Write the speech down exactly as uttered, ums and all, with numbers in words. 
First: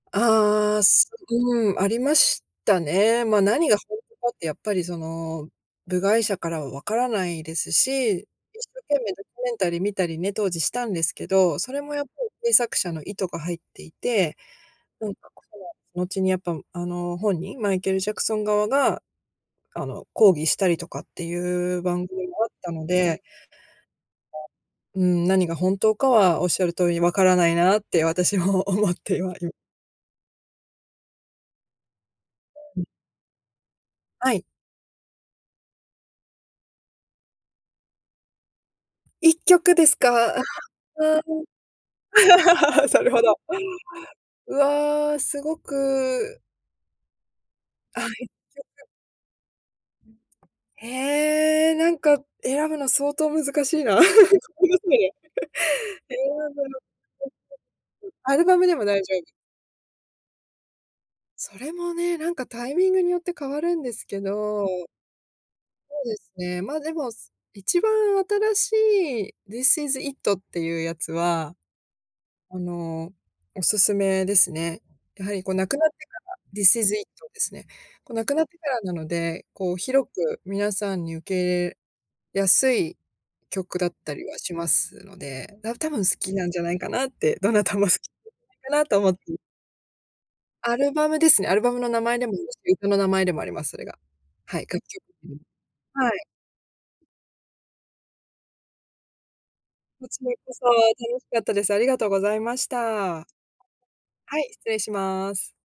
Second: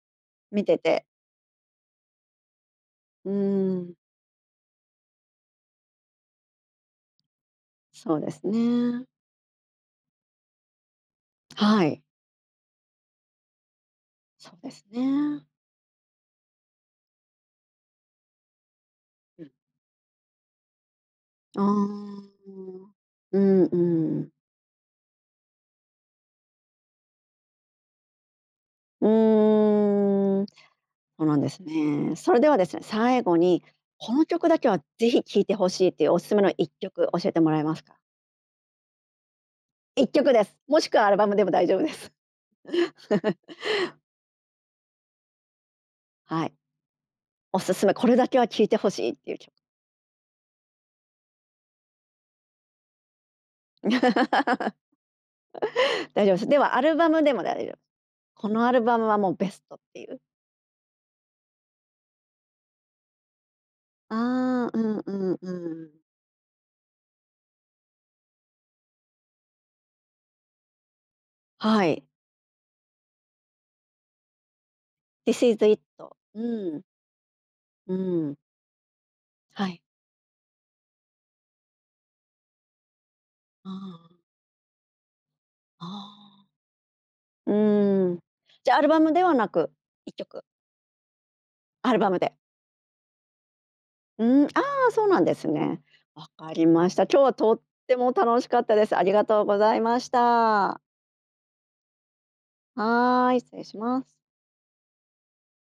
見てああ。て。うん。ありましたね。うーま、何がほん。んとかってやっぱりその、部外者からは分からないですそし、う一です生懸ね。命ドキュメンタリー見たりね、当時したんですけど、それはもやい。っぱり制作者の意図が入っていて、そうですとにかくね。その、後にやっぱ、あの本人、マイケルジャクソン側が、うん。あの抗議したりとかってああ。いう番組があったのでうんうん。まあ、うん。何が本当かは仰る通りに分からないなって私も思っうては、いーん。ほうなんですね。それではですね、最後に、このはい。曲だけはぜひ聴いて欲しいというおすすめのいっきょく教えてもらえますか？いっきょくですいっか？きょくあであ。す。もしくはアルバムでも大丈夫です。それほ ど。うわあ、すごくはい。お勧め。あ、いこっれだきけは聴いてょく欲しいっていうきょへえ、なんか選ぶの相当難しいな。そこ [unintelligible] え大え、丈夫す。なんでだはろ。アルバムでもだいよ [unintelligible] アルこバのムアでルも大バム丈は夫もうベストっていう。それもね、なんかタイミングによって変わるんですけど。ああ、うんうんうん。そうですね。まあでも、一番新しいディスイズイットっていうやつは、はい。あの、おすすめですね。やはディりスこうイ亡ズイくッなってト、からディうスん。イズイットですね。うこう亡ん。くなってからなので、はこうい。広く皆さんに受け入れやすいう曲だっん。たりはしますので、な多分好きああ。なんじゃないかなって、どうなたも好きん。なんじゃじゃアないかなルとバ思ムっではて。なく、いっきょく。アルバムですね。アルバムのアル名バ前ムでもで。あるし、歌の名前でもあります、それが。うん。あはい、楽あ、曲そうなんで [unintelligible] すね。はい。分かりました。今日はとっても楽しかったです。ありがとうございまこしちらこそ。た。楽しかったです。ありがとうございました。ははい、失礼します。い、失礼します。